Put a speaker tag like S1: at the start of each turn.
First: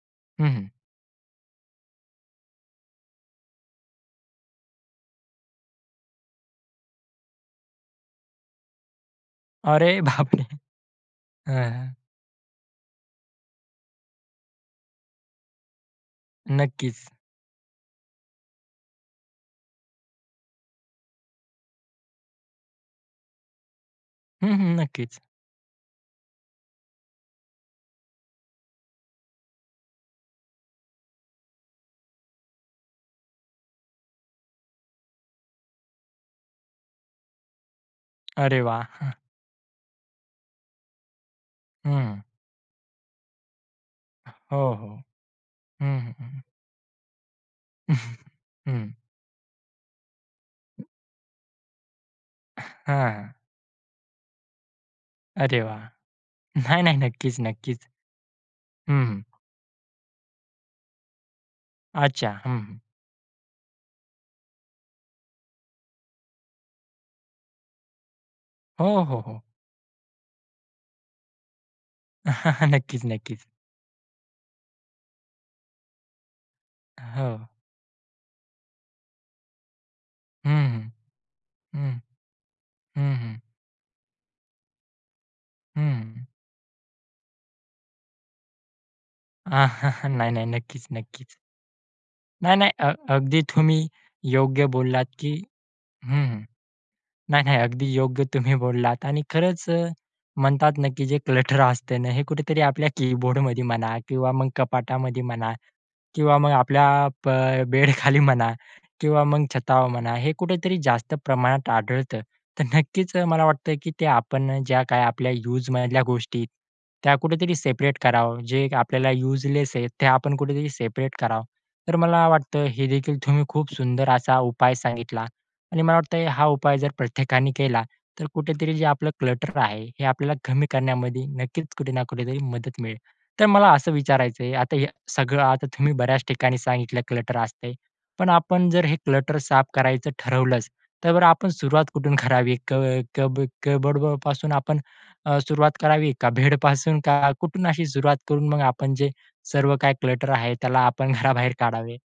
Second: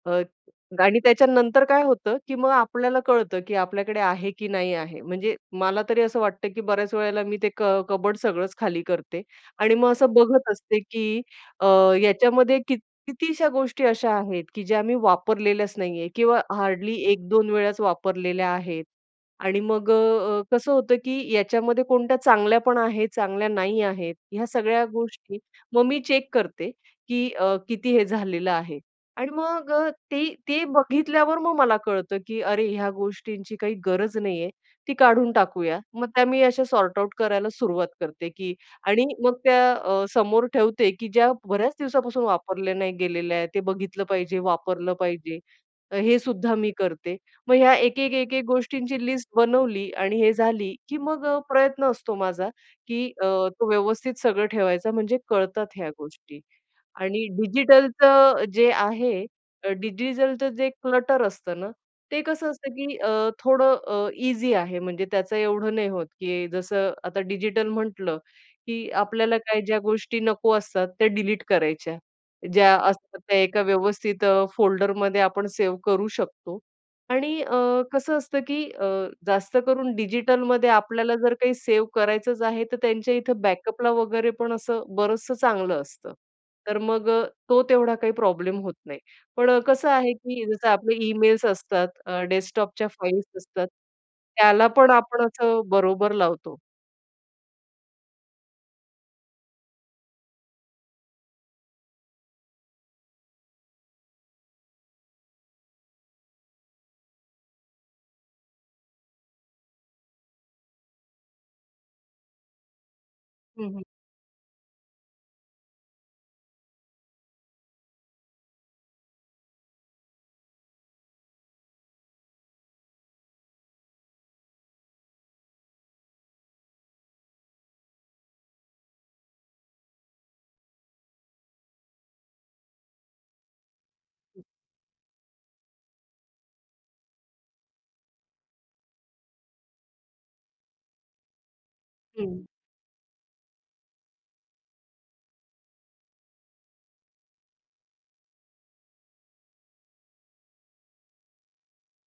S1: अ,
S2: हं, हं.
S1: आणि त्याच्यानंतर काय होतं, की मग आपल्याला कळतं, की आपल्याकडे आहे की नाही आहे. म्हणजे मला तरी असं वाटतं, की बऱ्याच वेळेला मी ते क कबोर्ड सगळंच खाली करते. आणि मग
S2: अरे,
S1: असं
S2: बाप रे!
S1: बघत असते, की अ,
S2: हां.
S1: याच्यामध्ये कित कितीशा गोष्टी अशा आहेत, की ज्या आम्ही वापरलेल्याच नाही आहे किंवा हार्डली
S2: नक्कीच.
S1: 1-2 वेळाच वापरलेल्या आहेत. आणि मग अ, कसं होतं, की याच्यामध्ये कोणत्या चांगल्या पण आहेत, चांगल्या नाही आहेत. ह्या
S2: हं, हं,
S1: सगळ्या
S2: नक्कीच.
S1: गोष्टी मग मी चेक करते, की अ, किती हे झालेलं आहे. आणि मग ते ते बघितल्यावर मग मला कळतं, की अरे ह्या गोष्टींची काही गरज नाहीये, ती काढून टाकूया. मग त्या मी अशा सॉर्ट-आऊट करायला सुरुवात करते.
S2: अरे,
S1: आणि
S2: वाह!
S1: मग त्या अ, समोर ठेवते, की ज्या बऱ्याच
S2: हं.
S1: दिवसापासून वापरल्या नाही गेलेल्या आहेत, ते बघितलं पाहिजे,
S2: हो,
S1: वापरलं
S2: हो.
S1: पाहिजे.
S2: हं,
S1: हे
S2: हं.
S1: सुद्धा मी करते. मग ह्या एक-एक-एक-एक
S2: हं.
S1: गोष्टींची लिस्ट बनवली. आणि हे झाली, की मग प्रयत्न असतो माझा, की अ,
S2: हां.
S1: तो व्यवस्थित सगळं ठेवायचा. म्हणजे
S2: अरे,
S1: कळतात
S2: वाह!
S1: ह्या गोष्टी.
S2: नाही, नाही,
S1: आणि
S2: नक्कीच, नक्कीच.
S1: डिजिटलचं जे
S2: हं,
S1: आहे
S2: हं.
S1: अ, डिजिटलचं जे क्लटर असतं ना, ते
S2: अच्छा,
S1: कसं असतं,
S2: हं.
S1: की अ, थोडं अ, ईझी आहे. म्हणजे त्याचं एवढं नाही होत, की जसं आता डिजिटल म्हटलं, की
S2: हो, हो,
S1: आपल्याला
S2: हो.
S1: काही ज्या गोष्टी नको असतात त्या डिलीट करायच्या. ज्या
S2: नक्कीच,
S1: असतात त्या
S2: नक्कीच.
S1: एका व्यवस्थित अ, फोल्डरमध्ये आपण सेव्ह करू शकतो. आणि
S2: हो.
S1: अ, कसं असतं, की अ, जास्त करून
S2: हं,
S1: डिजिटलमध्ये
S2: हं.
S1: आपल्याला जर काही सेव्ह
S2: हं,
S1: करायचंच आहे, तर त्यांच्या
S2: हं, हं.
S1: इथं बॅकअपला वगैरे पण असं बरंचसं चांगलं असतं.
S2: हं.
S1: तर मग अ, तो तेवढा काही प्रॉब्लेम होत नाही. पण कसं आहे,
S2: नाही,
S1: की
S2: नाही,
S1: जसं
S2: नक्कीच,
S1: आपले
S2: नक्कीच.
S1: ईमेल्स असतात, अ,
S2: नाही, नाही, अ,
S1: डेस्कटॉपच्या
S2: अ
S1: फाइल्स
S2: अगदी
S1: असतात,
S2: तुम्ही योग्य
S1: त्याला पण
S2: बोललात,
S1: आपण
S2: की
S1: असं बरोबर
S2: हं, हं.
S1: लावतो.
S2: नाही, नाही, अगदी योग्य तुम्ही बोललात. आणि खरंच अ, म्हणतात ना, की जे क्लटर असते ना, हे कुठेतरी आपल्या कीबोर्डमध्ये म्हणा किंवा मग कपाटामध्ये म्हणा किंवा मग आपल्या प बेडखाली म्हणा किंवा मग छतावर म्हणा, हे कुठेतरी जास्त प्रमाणात आढळतं. तर नक्कीच मला वाटतं,
S1: हं, हं.
S2: की आपण ज्या काही युज मधल्या गोष्टी त्या कुठेतरी सेपरेट करावं. जे आपल्याला युजलेस आहे ते आपण कुठेतरी सेपरेट करावं. तर मला वाटतं, हे देखील तुम्ही खूप सुंदर असा उपाय सांगितला. आणि मला वाटतं, हा उपाय जर प्रत्येकाने केला, तर कुठेतरी जे क्लटर आहे, हे आपल्याला कमी करण्यामध्ये नक्कीच कुठे ना कुठेतरी मदत मिळेल. तर मला असं विचारायचं आहे, आता हे सगळं आता तुम्ही बऱ्याच ठिकाणी सांगितलं क्लटर असते. पण आपण जर हे क्लटर साफ करायचं ठरवलंच, तर आपण सुरुवात कुठून?
S1: हं.
S2: करावी? क कब कपबर्डपासून अ, आपण सुरुवात करावी का बेडपासून? का कुठून अशी सुरुवात करून मग आपण जे सर्व काही क्लटर आहे, त्याला आपण घराबाहेर काढावे?